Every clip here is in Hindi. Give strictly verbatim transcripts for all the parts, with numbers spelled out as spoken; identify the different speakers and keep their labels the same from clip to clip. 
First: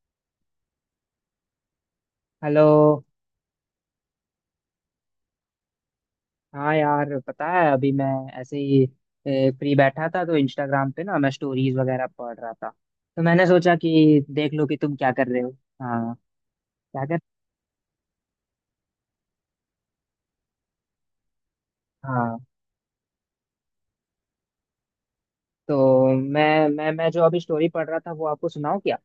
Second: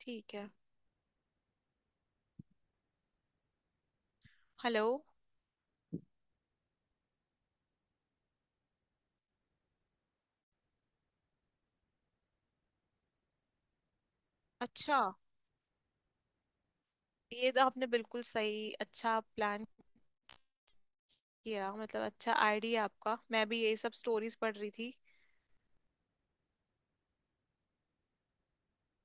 Speaker 1: ठीक है।
Speaker 2: हेलो।
Speaker 1: हेलो।
Speaker 2: हाँ यार पता है अभी मैं ऐसे ही फ्री बैठा था तो इंस्टाग्राम पे ना मैं स्टोरीज वगैरह पढ़ रहा था तो मैंने सोचा कि देख लो कि तुम
Speaker 1: अच्छा।
Speaker 2: क्या कर रहे हो। हाँ। क्या कर।
Speaker 1: ये तो आपने बिल्कुल सही अच्छा प्लान किया मतलब अच्छा
Speaker 2: हाँ,
Speaker 1: आइडिया आपका। मैं भी यही सब स्टोरीज पढ़ रही थी।
Speaker 2: तो मैं मैं मैं जो अभी स्टोरी पढ़ रहा था वो आपको सुनाऊं क्या?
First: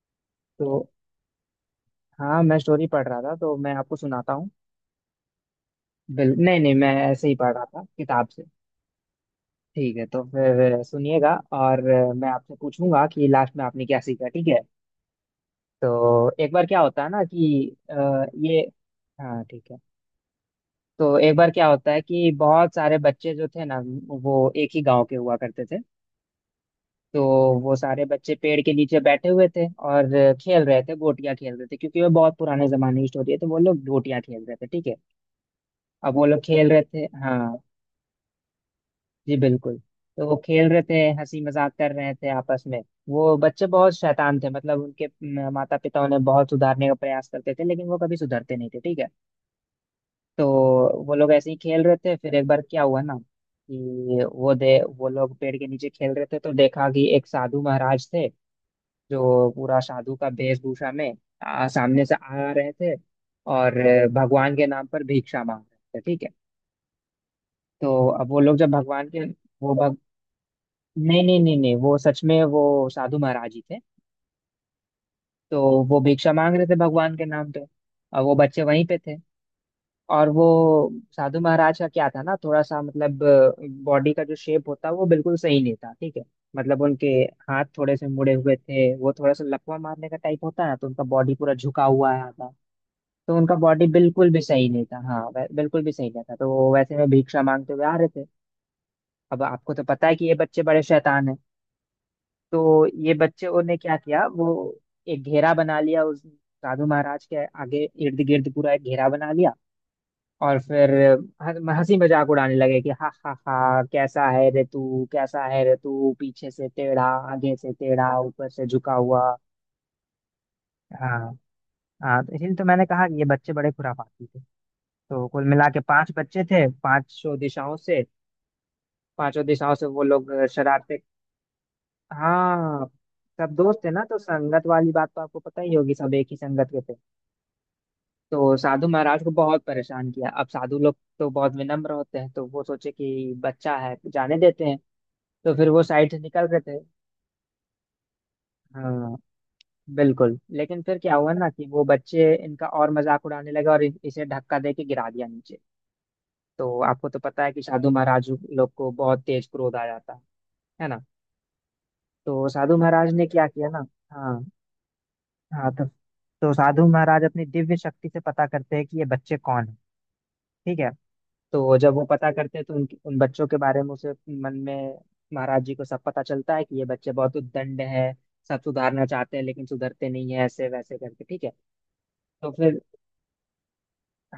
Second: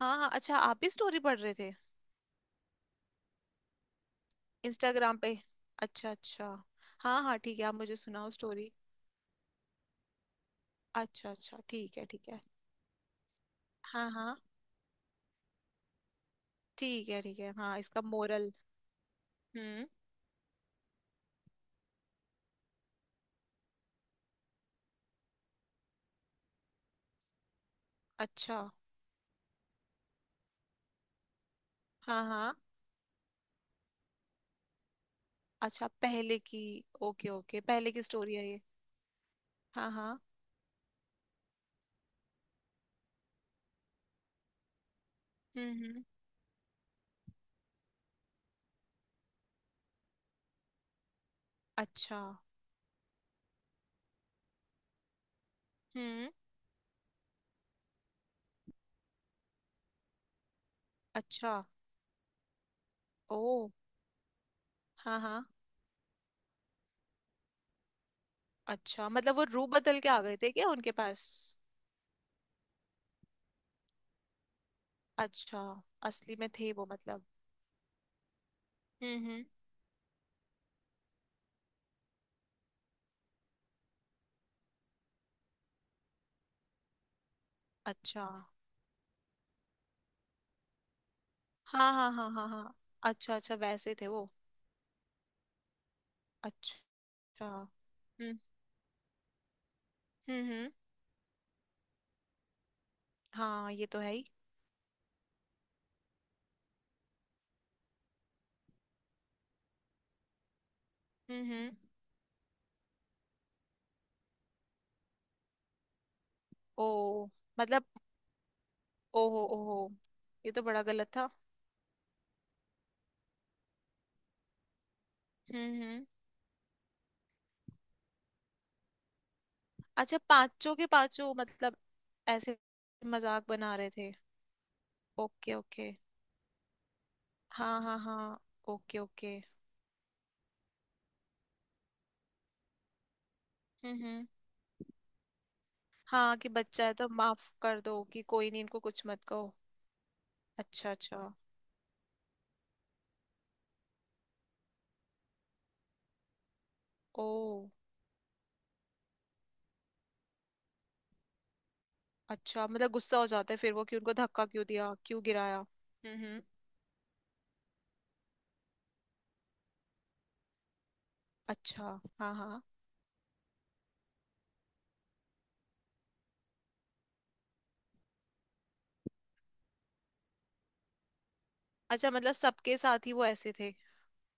Speaker 1: हाँ हाँ, अच्छा आप
Speaker 2: तो
Speaker 1: भी स्टोरी पढ़ रहे थे
Speaker 2: हाँ मैं स्टोरी पढ़ रहा था तो मैं आपको सुनाता हूँ।
Speaker 1: इंस्टाग्राम पे। अच्छा
Speaker 2: बिल
Speaker 1: अच्छा।
Speaker 2: नहीं नहीं, मैं
Speaker 1: हाँ
Speaker 2: ऐसे ही
Speaker 1: हाँ
Speaker 2: पढ़
Speaker 1: ठीक
Speaker 2: रहा
Speaker 1: है, आप
Speaker 2: था
Speaker 1: मुझे
Speaker 2: किताब
Speaker 1: सुनाओ
Speaker 2: से।
Speaker 1: स्टोरी।
Speaker 2: ठीक है, तो फिर सुनिएगा
Speaker 1: अच्छा अच्छा
Speaker 2: और
Speaker 1: ठीक है
Speaker 2: मैं
Speaker 1: ठीक है।
Speaker 2: आपसे पूछूंगा कि लास्ट में आपने क्या
Speaker 1: हाँ
Speaker 2: सीखा,
Speaker 1: हाँ
Speaker 2: ठीक है। तो एक बार क्या होता है
Speaker 1: ठीक है
Speaker 2: ना
Speaker 1: ठीक है।
Speaker 2: कि
Speaker 1: हाँ,
Speaker 2: अ,
Speaker 1: इसका मोरल।
Speaker 2: ये। हाँ ठीक है।
Speaker 1: हम्म।
Speaker 2: तो एक बार क्या होता है कि बहुत सारे बच्चे जो थे ना वो एक ही गांव के हुआ करते थे। तो वो सारे बच्चे
Speaker 1: अच्छा।
Speaker 2: पेड़ के नीचे बैठे हुए थे और खेल रहे थे, गोटियां खेल रहे थे क्योंकि वो
Speaker 1: हाँ
Speaker 2: बहुत
Speaker 1: हाँ।
Speaker 2: पुराने जमाने की स्टोरी है, तो वो लोग गोटियां खेल रहे थे, ठीक है।
Speaker 1: अच्छा
Speaker 2: अब वो
Speaker 1: पहले
Speaker 2: लोग
Speaker 1: की।
Speaker 2: खेल रहे थे,
Speaker 1: ओके
Speaker 2: हाँ।
Speaker 1: ओके, पहले की स्टोरी है ये।
Speaker 2: जी बिल्कुल।
Speaker 1: हाँ हाँ।
Speaker 2: तो वो खेल रहे थे, हंसी मजाक कर रहे थे आपस में। वो बच्चे बहुत शैतान थे, मतलब उनके
Speaker 1: हम्म
Speaker 2: माता पिता
Speaker 1: हम्म।
Speaker 2: उन्हें बहुत सुधारने का प्रयास करते थे लेकिन वो कभी सुधरते नहीं थे, ठीक है। तो वो लोग ऐसे ही खेल रहे थे,
Speaker 1: अच्छा।
Speaker 2: फिर एक बार क्या हुआ ना कि वो दे वो लोग पेड़ के नीचे खेल रहे
Speaker 1: हम्म।
Speaker 2: थे तो देखा कि एक साधु महाराज थे जो पूरा साधु का वेशभूषा में
Speaker 1: अच्छा।
Speaker 2: आ, सामने से आ रहे थे
Speaker 1: ओ।
Speaker 2: और अ, भगवान के नाम पर
Speaker 1: हाँ
Speaker 2: भिक्षा
Speaker 1: हाँ।
Speaker 2: मांग रहे थे, ठीक है। तो अब वो लोग जब भगवान
Speaker 1: अच्छा
Speaker 2: के
Speaker 1: मतलब वो रूप
Speaker 2: वो भग
Speaker 1: बदल के आ गए थे क्या उनके
Speaker 2: नहीं
Speaker 1: पास।
Speaker 2: नहीं नहीं नहीं, वो सच में वो साधु महाराज ही थे। तो
Speaker 1: अच्छा,
Speaker 2: वो भिक्षा
Speaker 1: असली में
Speaker 2: मांग रहे
Speaker 1: थे
Speaker 2: थे
Speaker 1: वो
Speaker 2: भगवान
Speaker 1: मतलब।
Speaker 2: के नाम पे, और वो बच्चे वहीं पे थे।
Speaker 1: हम्म हम्म।
Speaker 2: और वो साधु महाराज का क्या था ना, थोड़ा सा मतलब बॉडी का जो शेप होता वो बिल्कुल सही नहीं था, ठीक है। मतलब उनके हाथ थोड़े से
Speaker 1: अच्छा,
Speaker 2: मुड़े हुए थे, वो थोड़ा सा लकवा मारने का टाइप होता है ना, तो उनका बॉडी पूरा झुका
Speaker 1: हाँ हाँ
Speaker 2: हुआ
Speaker 1: हाँ
Speaker 2: आया
Speaker 1: हाँ
Speaker 2: था।
Speaker 1: हाँ। अच्छा
Speaker 2: तो उनका
Speaker 1: अच्छा
Speaker 2: बॉडी
Speaker 1: वैसे थे वो।
Speaker 2: बिल्कुल भी सही नहीं था, हाँ, वै- बिल्कुल भी सही नहीं था, तो वो
Speaker 1: अच्छा।
Speaker 2: वैसे में भिक्षा मांगते हुए आ रहे थे।
Speaker 1: हम्म
Speaker 2: अब आपको तो पता है कि ये
Speaker 1: हम्म।
Speaker 2: बच्चे
Speaker 1: हम्म।
Speaker 2: बड़े शैतान हैं। तो ये बच्चे,
Speaker 1: हाँ
Speaker 2: उन्होंने
Speaker 1: ये
Speaker 2: क्या
Speaker 1: तो है ही।
Speaker 2: किया, वो एक घेरा बना लिया उस साधु महाराज के आगे इर्द गिर्द, पूरा एक घेरा बना लिया। और फिर
Speaker 1: हम्म हम्म।
Speaker 2: ह- हंसी मजाक उड़ाने लगे कि हा हा हा, कैसा है रे तू, कैसा है रे तू, पीछे से टेढ़ा,
Speaker 1: ओ
Speaker 2: आगे से
Speaker 1: मतलब,
Speaker 2: टेढ़ा, ऊपर से झुका हुआ।
Speaker 1: ओहो ओहो, ये तो बड़ा गलत
Speaker 2: हाँ।
Speaker 1: था।
Speaker 2: हाँ तो इसलिए तो मैंने कहा कि ये बच्चे बड़े खुराफाती थे। तो कुल मिला के
Speaker 1: हम्म हम्म।
Speaker 2: पांच बच्चे थे, पांचों दिशाओं से, पांचों दिशाओं से वो
Speaker 1: अच्छा
Speaker 2: लोग
Speaker 1: पांचों के
Speaker 2: शरारते।
Speaker 1: पांचों मतलब ऐसे
Speaker 2: हाँ,
Speaker 1: मजाक
Speaker 2: सब
Speaker 1: बना
Speaker 2: दोस्त थे
Speaker 1: रहे
Speaker 2: ना,
Speaker 1: थे।
Speaker 2: तो संगत वाली बात तो आपको
Speaker 1: ओके
Speaker 2: पता ही
Speaker 1: ओके।
Speaker 2: होगी, सब एक ही संगत के थे।
Speaker 1: हाँ हाँ हाँ।
Speaker 2: तो साधु
Speaker 1: ओके
Speaker 2: महाराज को
Speaker 1: ओके।
Speaker 2: बहुत परेशान किया। अब साधु लोग तो बहुत विनम्र होते हैं, तो वो सोचे कि बच्चा है,
Speaker 1: हम्म।
Speaker 2: जाने देते हैं। तो फिर वो साइड से
Speaker 1: हाँ
Speaker 2: निकल
Speaker 1: कि
Speaker 2: गए थे।
Speaker 1: बच्चा है तो माफ कर दो, कि कोई नहीं इनको कुछ
Speaker 2: हाँ
Speaker 1: मत कहो।
Speaker 2: बिल्कुल, लेकिन
Speaker 1: अच्छा
Speaker 2: फिर क्या हुआ
Speaker 1: अच्छा।
Speaker 2: ना कि वो बच्चे इनका और मजाक उड़ाने लगे और इ- इसे धक्का दे के गिरा दिया नीचे। तो आपको तो
Speaker 1: ओ।
Speaker 2: पता है कि साधु महाराज लोग को बहुत तेज क्रोध आ जाता है है ना। तो
Speaker 1: अच्छा
Speaker 2: साधु
Speaker 1: मतलब
Speaker 2: महाराज
Speaker 1: गुस्सा
Speaker 2: ने
Speaker 1: हो
Speaker 2: क्या
Speaker 1: जाता है
Speaker 2: किया
Speaker 1: फिर
Speaker 2: ना।
Speaker 1: वो, कि उनको
Speaker 2: हाँ
Speaker 1: धक्का क्यों दिया क्यों गिराया।
Speaker 2: हाँ तो,
Speaker 1: हम्म हम्म।
Speaker 2: तो साधु महाराज अपनी दिव्य शक्ति से पता करते हैं कि ये बच्चे कौन है, ठीक है। तो
Speaker 1: अच्छा
Speaker 2: जब वो पता
Speaker 1: हाँ
Speaker 2: करते
Speaker 1: हाँ।
Speaker 2: हैं तो उनकी उन बच्चों के बारे में उसे मन में महाराज जी को सब पता चलता है कि ये बच्चे बहुत उद्दंड है, सब सुधारना चाहते हैं लेकिन सुधरते नहीं है, ऐसे वैसे करके, ठीक है।
Speaker 1: अच्छा मतलब
Speaker 2: तो
Speaker 1: सबके
Speaker 2: फिर,
Speaker 1: साथ ही वो ऐसे थे।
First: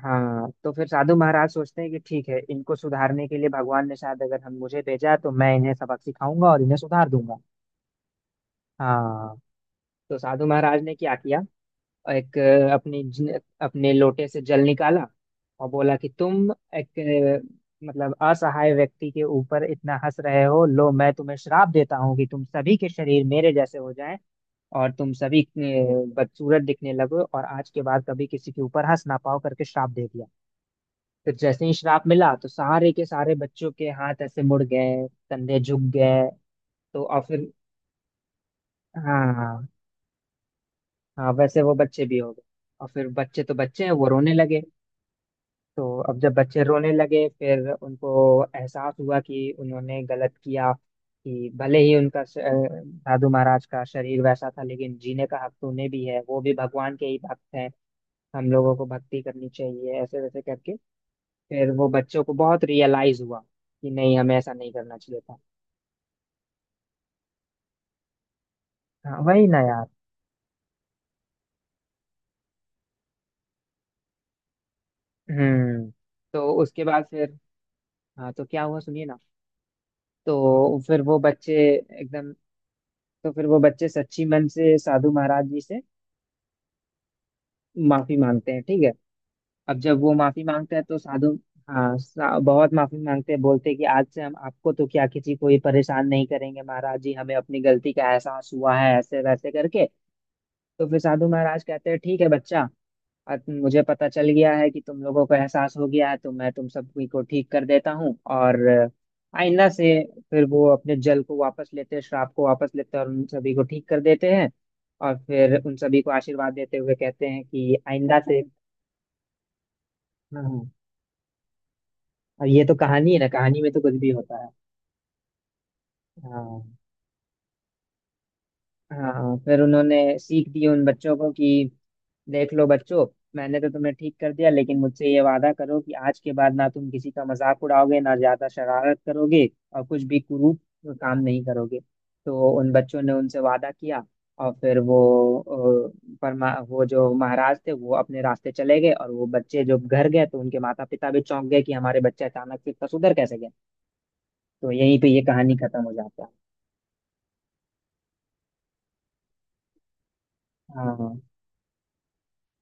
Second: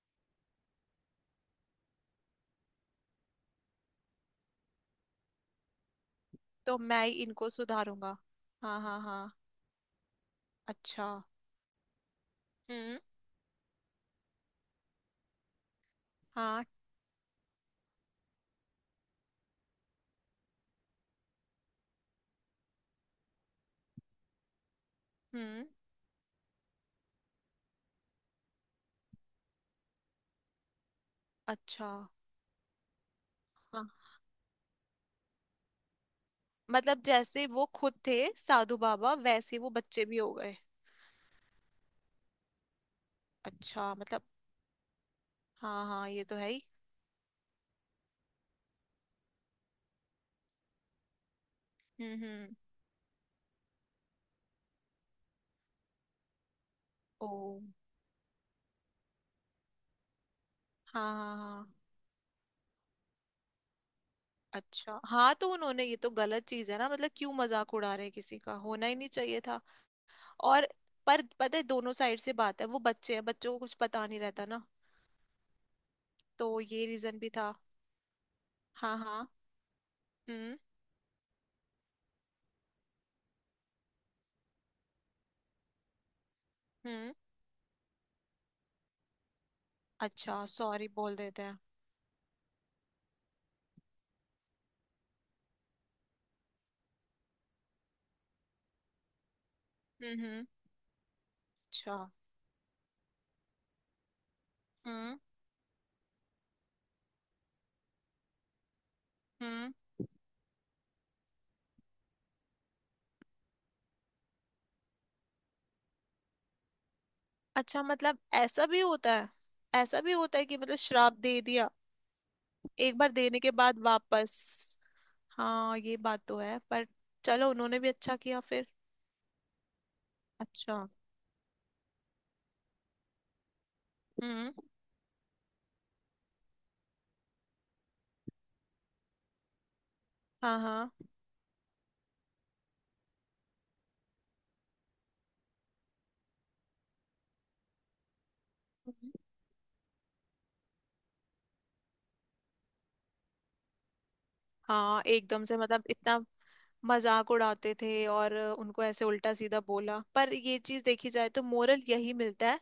Speaker 2: हाँ तो फिर साधु महाराज सोचते हैं कि ठीक है, इनको सुधारने के लिए भगवान ने शायद अगर हम मुझे भेजा है, तो मैं इन्हें सबक सिखाऊंगा और इन्हें
Speaker 1: तो मैं
Speaker 2: सुधार
Speaker 1: ही
Speaker 2: दूंगा।
Speaker 1: इनको सुधारूंगा। हाँ हाँ हाँ।
Speaker 2: हाँ, तो साधु महाराज ने
Speaker 1: अच्छा।
Speaker 2: क्या किया, और एक अ,
Speaker 1: हम्म।
Speaker 2: अपनी ज- अपने लोटे से जल निकाला और बोला कि तुम
Speaker 1: हाँ।
Speaker 2: एक अ, मतलब असहाय व्यक्ति के ऊपर इतना हंस रहे हो, लो मैं तुम्हें श्राप देता हूँ कि तुम सभी के शरीर मेरे जैसे हो जाएं और तुम सभी अ,
Speaker 1: हम्म।
Speaker 2: बदसूरत दिखने लगो और आज के बाद कभी किसी के ऊपर हंस ना पाओ, करके श्राप दे दिया। तो जैसे ही
Speaker 1: अच्छा।
Speaker 2: श्राप मिला तो सारे के सारे बच्चों के
Speaker 1: हाँ
Speaker 2: हाथ ऐसे मुड़ गए, कंधे झुक गए।
Speaker 1: मतलब
Speaker 2: तो, और
Speaker 1: जैसे
Speaker 2: फिर,
Speaker 1: वो खुद थे साधु बाबा
Speaker 2: हाँ
Speaker 1: वैसे
Speaker 2: हाँ
Speaker 1: वो बच्चे भी हो गए।
Speaker 2: हाँ, वैसे वो बच्चे भी हो गए। और फिर बच्चे तो बच्चे हैं,
Speaker 1: अच्छा
Speaker 2: वो
Speaker 1: मतलब,
Speaker 2: रोने लगे। तो
Speaker 1: हाँ हाँ
Speaker 2: अब
Speaker 1: ये
Speaker 2: जब
Speaker 1: तो है
Speaker 2: बच्चे
Speaker 1: ही।
Speaker 2: रोने लगे फिर उनको एहसास हुआ कि उन्होंने गलत किया, कि भले ही
Speaker 1: हम्म
Speaker 2: उनका श- अ,
Speaker 1: हम्म।
Speaker 2: दादू महाराज का शरीर वैसा था लेकिन जीने का हक तो उन्हें भी है, वो भी भगवान के ही
Speaker 1: ओ।
Speaker 2: भक्त हैं, हम लोगों को भक्ति करनी चाहिए, ऐसे वैसे करके।
Speaker 1: हाँ हाँ।
Speaker 2: फिर वो बच्चों को बहुत रियलाइज हुआ कि नहीं, हमें ऐसा नहीं करना
Speaker 1: अच्छा
Speaker 2: चाहिए
Speaker 1: हाँ,
Speaker 2: था।
Speaker 1: तो उन्होंने ये तो गलत चीज है ना, मतलब क्यों मजाक उड़ा रहे हैं किसी का, होना ही नहीं
Speaker 2: हाँ
Speaker 1: चाहिए
Speaker 2: वही ना
Speaker 1: था।
Speaker 2: यार।
Speaker 1: और पर पता है दोनों साइड से बात है, वो बच्चे हैं बच्चों को कुछ पता नहीं रहता ना।
Speaker 2: हम्म।
Speaker 1: तो
Speaker 2: तो उसके
Speaker 1: ये
Speaker 2: बाद
Speaker 1: रीजन भी
Speaker 2: फिर,
Speaker 1: था।
Speaker 2: हाँ तो क्या हुआ
Speaker 1: हाँ
Speaker 2: सुनिए ना।
Speaker 1: हाँ। हम्म
Speaker 2: तो फिर वो बच्चे एकदम तो फिर वो बच्चे सच्ची मन से साधु महाराज जी से
Speaker 1: हम्म।
Speaker 2: माफी मांगते हैं, ठीक है। अब जब वो
Speaker 1: अच्छा
Speaker 2: माफी मांगते हैं
Speaker 1: सॉरी
Speaker 2: तो
Speaker 1: बोल
Speaker 2: साधु,
Speaker 1: देते हैं।
Speaker 2: हाँ सा, बहुत माफी मांगते हैं, बोलते हैं कि आज से हम आपको तो क्या, किसी को ही परेशान नहीं करेंगे, महाराज जी हमें अपनी गलती का एहसास हुआ है, ऐसे वैसे करके।
Speaker 1: हम्म हम्म।
Speaker 2: तो फिर साधु महाराज कहते
Speaker 1: अच्छा।
Speaker 2: हैं ठीक है बच्चा, अब मुझे पता चल गया है कि तुम
Speaker 1: हम्म
Speaker 2: लोगों को एहसास हो गया है, तो मैं तुम सभी को ठीक कर देता हूँ और आईना
Speaker 1: हम्म।
Speaker 2: से, फिर वो अपने जल को वापस लेते हैं, श्राप को वापस लेते हैं और उन सभी को ठीक कर देते हैं। और फिर उन सभी को आशीर्वाद देते हुए कहते हैं कि
Speaker 1: अच्छा
Speaker 2: आइंदा
Speaker 1: मतलब
Speaker 2: से।
Speaker 1: ऐसा भी होता है। ऐसा भी होता है कि
Speaker 2: हाँ,
Speaker 1: मतलब श्राप दे दिया
Speaker 2: अब ये तो
Speaker 1: एक
Speaker 2: कहानी
Speaker 1: बार
Speaker 2: है ना,
Speaker 1: देने के
Speaker 2: कहानी में
Speaker 1: बाद
Speaker 2: तो कुछ भी
Speaker 1: वापस।
Speaker 2: होता है।
Speaker 1: हाँ ये बात तो है
Speaker 2: हाँ
Speaker 1: पर चलो उन्होंने भी अच्छा किया फिर।
Speaker 2: हाँ, फिर उन्होंने सीख दी उन
Speaker 1: अच्छा।
Speaker 2: बच्चों को कि देख लो बच्चों, मैंने तो तुम्हें ठीक कर दिया,
Speaker 1: हम्म।
Speaker 2: लेकिन मुझसे ये वादा करो कि आज के बाद ना तुम किसी का मजाक उड़ाओगे, ना ज्यादा शरारत करोगे और कुछ भी
Speaker 1: हाँ
Speaker 2: कुरूप
Speaker 1: हाँ
Speaker 2: काम नहीं करोगे। तो उन बच्चों ने उनसे वादा किया। और फिर वो अ, परमा वो जो महाराज थे वो अपने रास्ते चले गए, और वो बच्चे जो घर गए तो उनके माता पिता भी चौंक गए कि हमारे बच्चे अचानक से इतना सुधर कैसे गए। तो यहीं
Speaker 1: हाँ
Speaker 2: पे ये
Speaker 1: एकदम
Speaker 2: कहानी
Speaker 1: से
Speaker 2: खत्म
Speaker 1: मतलब
Speaker 2: हो
Speaker 1: इतना
Speaker 2: जाता है।
Speaker 1: मजाक उड़ाते थे और उनको ऐसे उल्टा सीधा बोला, पर ये चीज देखी
Speaker 2: हाँ
Speaker 1: जाए तो मोरल यही मिलता है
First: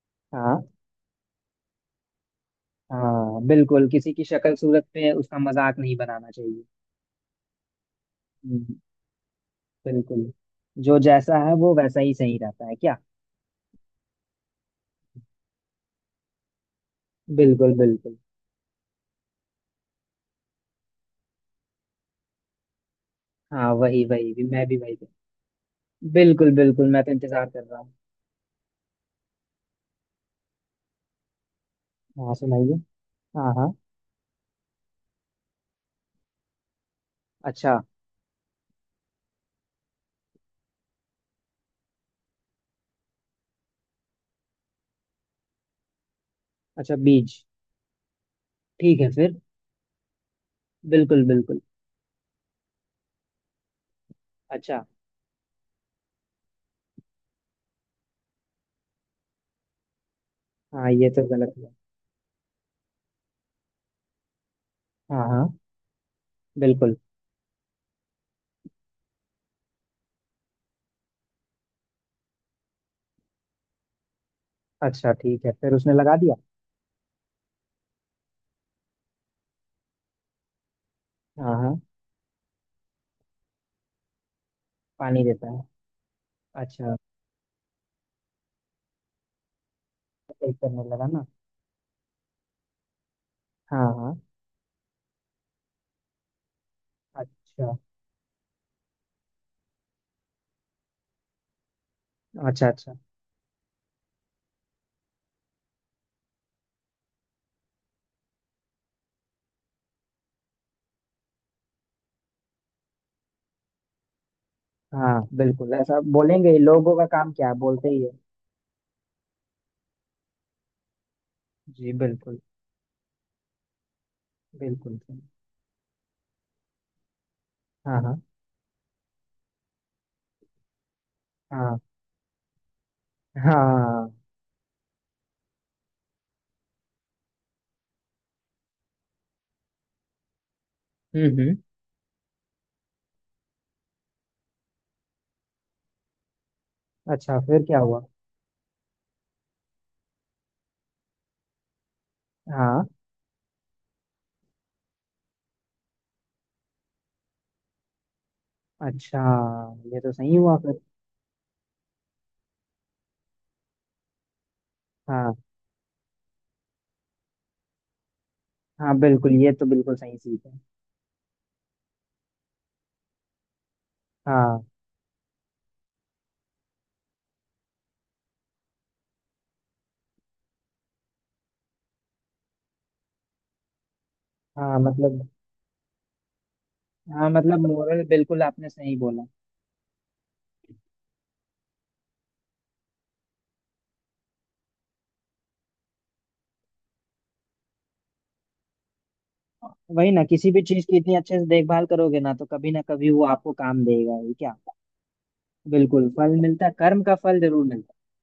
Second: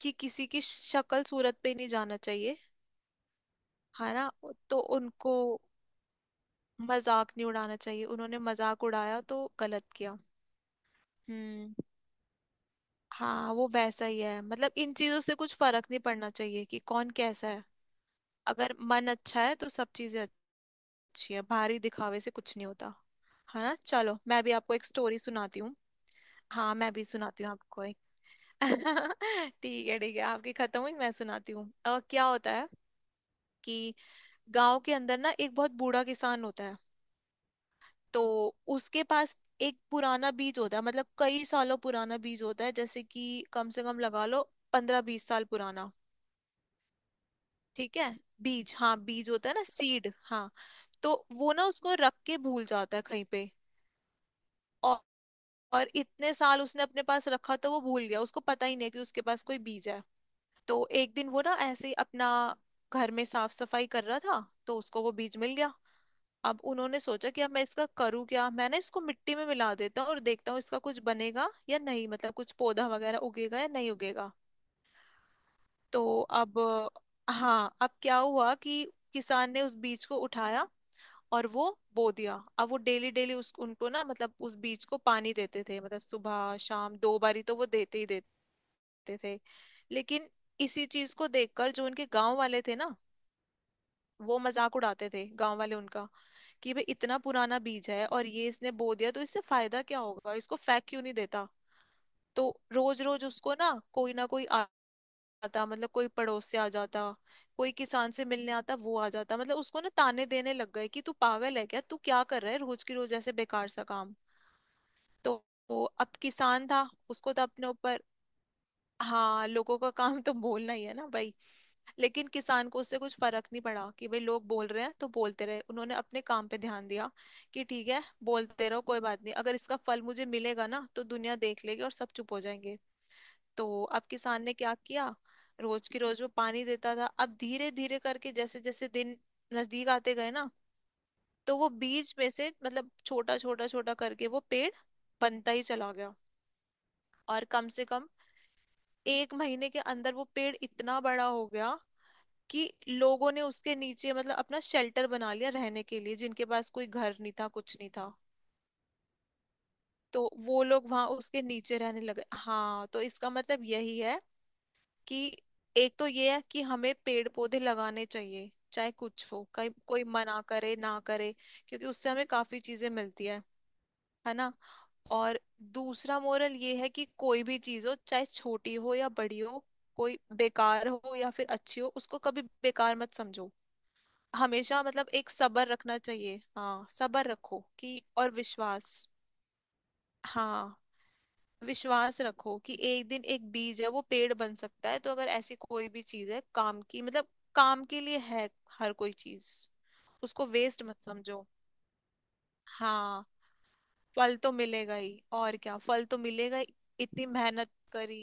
Speaker 1: कि किसी की
Speaker 2: हाँ
Speaker 1: शक्ल सूरत पे नहीं जाना चाहिए।
Speaker 2: हाँ बिल्कुल, किसी
Speaker 1: है
Speaker 2: की
Speaker 1: ना,
Speaker 2: शक्ल
Speaker 1: तो
Speaker 2: सूरत पे
Speaker 1: उनको
Speaker 2: उसका मजाक नहीं बनाना चाहिए।
Speaker 1: मजाक नहीं उड़ाना चाहिए, उन्होंने
Speaker 2: हम्म,
Speaker 1: मजाक उड़ाया तो गलत किया।
Speaker 2: बिल्कुल। जो जैसा है वो
Speaker 1: हम्म।
Speaker 2: वैसा ही सही रहता है क्या।
Speaker 1: हाँ वो वैसा ही है, मतलब इन चीजों से कुछ फर्क नहीं पड़ना चाहिए कि कौन कैसा है।
Speaker 2: बिल्कुल बिल्कुल।
Speaker 1: अगर मन अच्छा है तो सब चीजें अच्छी है, बाहरी दिखावे से कुछ नहीं होता। है
Speaker 2: हाँ
Speaker 1: ना,
Speaker 2: वही
Speaker 1: चलो
Speaker 2: वही
Speaker 1: मैं
Speaker 2: भी,
Speaker 1: भी
Speaker 2: मैं
Speaker 1: आपको
Speaker 2: भी
Speaker 1: एक
Speaker 2: वही पे।
Speaker 1: स्टोरी सुनाती हूँ।
Speaker 2: बिल्कुल
Speaker 1: हाँ
Speaker 2: बिल्कुल,
Speaker 1: मैं
Speaker 2: मैं
Speaker 1: भी
Speaker 2: तो
Speaker 1: सुनाती
Speaker 2: इंतजार
Speaker 1: हूँ
Speaker 2: कर रहा
Speaker 1: आपको
Speaker 2: हूँ।
Speaker 1: एक। ठीक है ठीक है, आपकी खत्म हुई मैं सुनाती हूँ। अ, क्या
Speaker 2: हाँ
Speaker 1: होता है
Speaker 2: सुनाइए। हाँ हाँ।
Speaker 1: कि गांव के अंदर ना एक बहुत बूढ़ा किसान होता है।
Speaker 2: अच्छा।
Speaker 1: तो उसके पास एक पुराना बीज होता है, मतलब कई सालों पुराना बीज होता है, जैसे कि कम से कम लगा लो पंद्रह बीस साल पुराना।
Speaker 2: अच्छा बीज।
Speaker 1: ठीक है। बीज, हाँ
Speaker 2: ठीक है
Speaker 1: बीज
Speaker 2: फिर।
Speaker 1: होता है ना, सीड। हाँ तो
Speaker 2: बिल्कुल
Speaker 1: वो
Speaker 2: बिल्कुल।
Speaker 1: ना उसको रख के भूल जाता है कहीं पे।
Speaker 2: अच्छा।
Speaker 1: और, और इतने साल उसने अपने पास रखा तो वो भूल गया, उसको पता ही नहीं कि उसके पास कोई बीज है। तो
Speaker 2: हाँ ये
Speaker 1: एक
Speaker 2: तो
Speaker 1: दिन वो ना
Speaker 2: गलत हुआ।
Speaker 1: ऐसे ही अपना घर में साफ सफाई कर रहा था, तो उसको वो
Speaker 2: हाँ
Speaker 1: बीज
Speaker 2: हाँ।
Speaker 1: मिल गया। अब
Speaker 2: बिल्कुल।
Speaker 1: उन्होंने सोचा कि अब मैं इसका करूँ क्या, मैं ना इसको मिट्टी में मिला देता हूँ और देखता हूँ इसका कुछ बनेगा या नहीं, मतलब कुछ पौधा वगैरह उगेगा या नहीं उगेगा।
Speaker 2: अच्छा ठीक है, फिर उसने
Speaker 1: तो
Speaker 2: लगा दिया।
Speaker 1: अब, हाँ अब क्या हुआ कि किसान ने उस बीज को उठाया और
Speaker 2: हाँ
Speaker 1: वो
Speaker 2: हाँ।
Speaker 1: बो दिया। अब वो डेली डेली उस उनको ना, मतलब उस बीज को
Speaker 2: पानी
Speaker 1: पानी
Speaker 2: देता है।
Speaker 1: देते थे, मतलब सुबह
Speaker 2: अच्छा।
Speaker 1: शाम दो बारी तो वो देते ही देते थे। लेकिन
Speaker 2: ठीक करने
Speaker 1: इसी
Speaker 2: लगा
Speaker 1: चीज
Speaker 2: ना।
Speaker 1: को देखकर जो उनके गांव वाले थे ना,
Speaker 2: हाँ हाँ।
Speaker 1: वो मजाक उड़ाते थे गांव वाले उनका कि भाई इतना पुराना
Speaker 2: अच्छा
Speaker 1: बीज है और ये इसने बो दिया तो इससे फायदा क्या होगा, इसको फेंक क्यों नहीं देता। तो
Speaker 2: अच्छा। अच्छा।
Speaker 1: रोज रोज उसको ना कोई ना कोई आ- आता, मतलब कोई पड़ोस से आ जाता कोई किसान से मिलने आता वो आ जाता, मतलब उसको ना ताने देने लग गए कि तू पागल है क्या, तू क्या कर रहा है रोज की रोज ऐसे बेकार सा काम।
Speaker 2: हाँ
Speaker 1: तो
Speaker 2: बिल्कुल,
Speaker 1: वो
Speaker 2: ऐसा
Speaker 1: अब
Speaker 2: बोलेंगे ही,
Speaker 1: किसान था
Speaker 2: लोगों का काम
Speaker 1: उसको तो
Speaker 2: क्या है,
Speaker 1: अपने
Speaker 2: बोलते ही
Speaker 1: ऊपर,
Speaker 2: है।
Speaker 1: हाँ लोगों का काम तो बोलना ही है ना भाई।
Speaker 2: जी
Speaker 1: लेकिन
Speaker 2: बिल्कुल।
Speaker 1: किसान को उससे कुछ फर्क नहीं पड़ा, कि भाई लोग बोल रहे हैं
Speaker 2: बिल्कुल।
Speaker 1: तो बोलते रहे, उन्होंने अपने काम पे ध्यान दिया कि ठीक
Speaker 2: हाँ
Speaker 1: है
Speaker 2: हाँ
Speaker 1: बोलते रहो कोई बात नहीं, अगर इसका फल मुझे मिलेगा ना तो दुनिया देख
Speaker 2: हाँ
Speaker 1: लेगी और सब चुप हो जाएंगे। तो अब
Speaker 2: हाँ।
Speaker 1: किसान ने क्या किया, रोज की रोज वो पानी देता था। अब धीरे धीरे करके जैसे जैसे दिन नजदीक आते गए ना,
Speaker 2: हम्म हम्म।
Speaker 1: तो वो बीज में से मतलब छोटा छोटा छोटा करके वो पेड़ बनता ही चला गया।
Speaker 2: अच्छा
Speaker 1: और
Speaker 2: फिर
Speaker 1: कम
Speaker 2: क्या
Speaker 1: से
Speaker 2: हुआ।
Speaker 1: कम एक महीने के अंदर वो पेड़ इतना बड़ा हो गया कि
Speaker 2: हाँ।
Speaker 1: लोगों ने उसके नीचे मतलब अपना शेल्टर बना लिया रहने के लिए, जिनके पास कोई घर नहीं था कुछ नहीं था।
Speaker 2: अच्छा ये तो
Speaker 1: तो
Speaker 2: सही हुआ
Speaker 1: वो
Speaker 2: फिर।
Speaker 1: लोग वहां उसके नीचे रहने लगे। हाँ तो इसका मतलब यही है कि,
Speaker 2: हाँ
Speaker 1: एक तो ये है कि हमें पेड़ पौधे लगाने चाहिए चाहे
Speaker 2: हाँ
Speaker 1: कुछ
Speaker 2: बिल्कुल,
Speaker 1: हो
Speaker 2: ये तो
Speaker 1: कहीं
Speaker 2: बिल्कुल
Speaker 1: कोई
Speaker 2: सही
Speaker 1: मना
Speaker 2: सीख है।
Speaker 1: करे ना करे, क्योंकि उससे हमें काफी चीजें मिलती है। है ना।
Speaker 2: हाँ।
Speaker 1: और दूसरा मोरल ये है कि कोई भी चीज हो चाहे छोटी हो या बड़ी हो, कोई बेकार हो या फिर अच्छी हो, उसको कभी बेकार मत समझो।
Speaker 2: हाँ
Speaker 1: हमेशा मतलब
Speaker 2: मतलब,
Speaker 1: एक सब्र रखना चाहिए। हाँ सब्र
Speaker 2: हाँ
Speaker 1: रखो
Speaker 2: मतलब
Speaker 1: कि,
Speaker 2: मोरल
Speaker 1: और
Speaker 2: बिल्कुल आपने सही
Speaker 1: विश्वास।
Speaker 2: बोला।
Speaker 1: हाँ विश्वास रखो कि एक दिन एक बीज है वो पेड़ बन सकता है, तो अगर ऐसी कोई भी चीज है काम की, मतलब काम के लिए है हर कोई चीज,
Speaker 2: वही ना,
Speaker 1: उसको
Speaker 2: किसी भी
Speaker 1: वेस्ट
Speaker 2: चीज की
Speaker 1: मत
Speaker 2: इतनी अच्छे
Speaker 1: समझो।
Speaker 2: से देखभाल करोगे ना तो कभी ना कभी वो
Speaker 1: हाँ
Speaker 2: आपको काम देगा ही
Speaker 1: फल तो
Speaker 2: क्या।
Speaker 1: मिलेगा ही और क्या, फल
Speaker 2: बिल्कुल,
Speaker 1: तो
Speaker 2: फल
Speaker 1: मिलेगा ही।
Speaker 2: मिलता, कर्म का
Speaker 1: इतनी
Speaker 2: फल जरूर
Speaker 1: मेहनत
Speaker 2: मिलता
Speaker 1: करी।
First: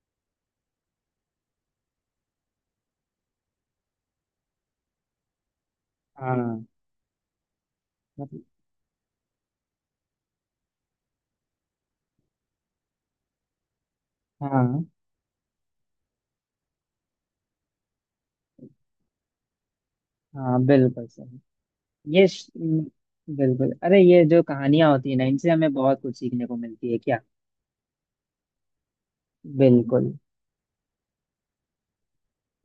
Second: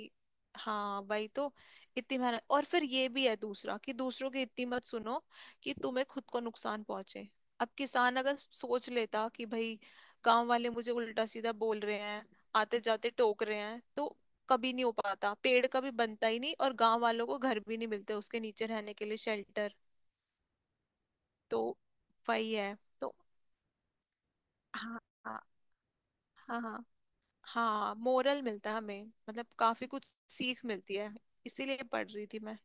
Speaker 1: हाँ वही तो, इतनी मेहनत। और फिर ये भी है दूसरा कि दूसरों की इतनी मत सुनो कि तुम्हें
Speaker 2: है।
Speaker 1: खुद को
Speaker 2: हाँ
Speaker 1: नुकसान पहुंचे। अब किसान अगर
Speaker 2: मतलब-
Speaker 1: सोच लेता कि भाई गांव वाले मुझे उल्टा सीधा बोल रहे हैं आते जाते टोक रहे हैं, तो कभी
Speaker 2: हाँ
Speaker 1: नहीं हो पाता पेड़ कभी बनता ही नहीं, और गांव वालों को घर भी नहीं मिलते उसके नीचे रहने के लिए शेल्टर।
Speaker 2: हाँ बिल्कुल सही।
Speaker 1: तो
Speaker 2: ये श-
Speaker 1: वही है
Speaker 2: म,
Speaker 1: तो।
Speaker 2: बिल्कुल। अरे ये जो कहानियां
Speaker 1: हाँ
Speaker 2: होती है ना,
Speaker 1: हाँ
Speaker 2: इनसे हमें बहुत कुछ सीखने को
Speaker 1: हाँ हाँ।
Speaker 2: मिलती है क्या।
Speaker 1: हाँ मोरल मिलता है हमें, मतलब काफी कुछ
Speaker 2: बिल्कुल।
Speaker 1: सीख मिलती है। इसीलिए पढ़ रही थी मैं।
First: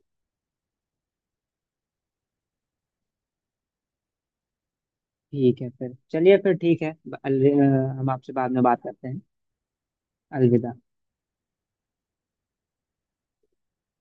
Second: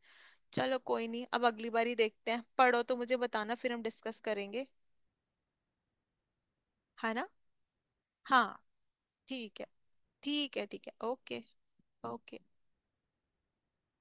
Speaker 1: चलो कोई नहीं, अब अगली बारी देखते हैं, पढ़ो तो मुझे बताना फिर हम डिस्कस करेंगे।
Speaker 2: ठीक है फिर, चलिए फिर ठीक है,
Speaker 1: है
Speaker 2: ब-
Speaker 1: ना।
Speaker 2: अल- अ, हम आपसे बाद में
Speaker 1: हाँ
Speaker 2: बात करते हैं।
Speaker 1: ठीक है। ठीक है
Speaker 2: अलविदा।
Speaker 1: ठीक है ओके। ओके।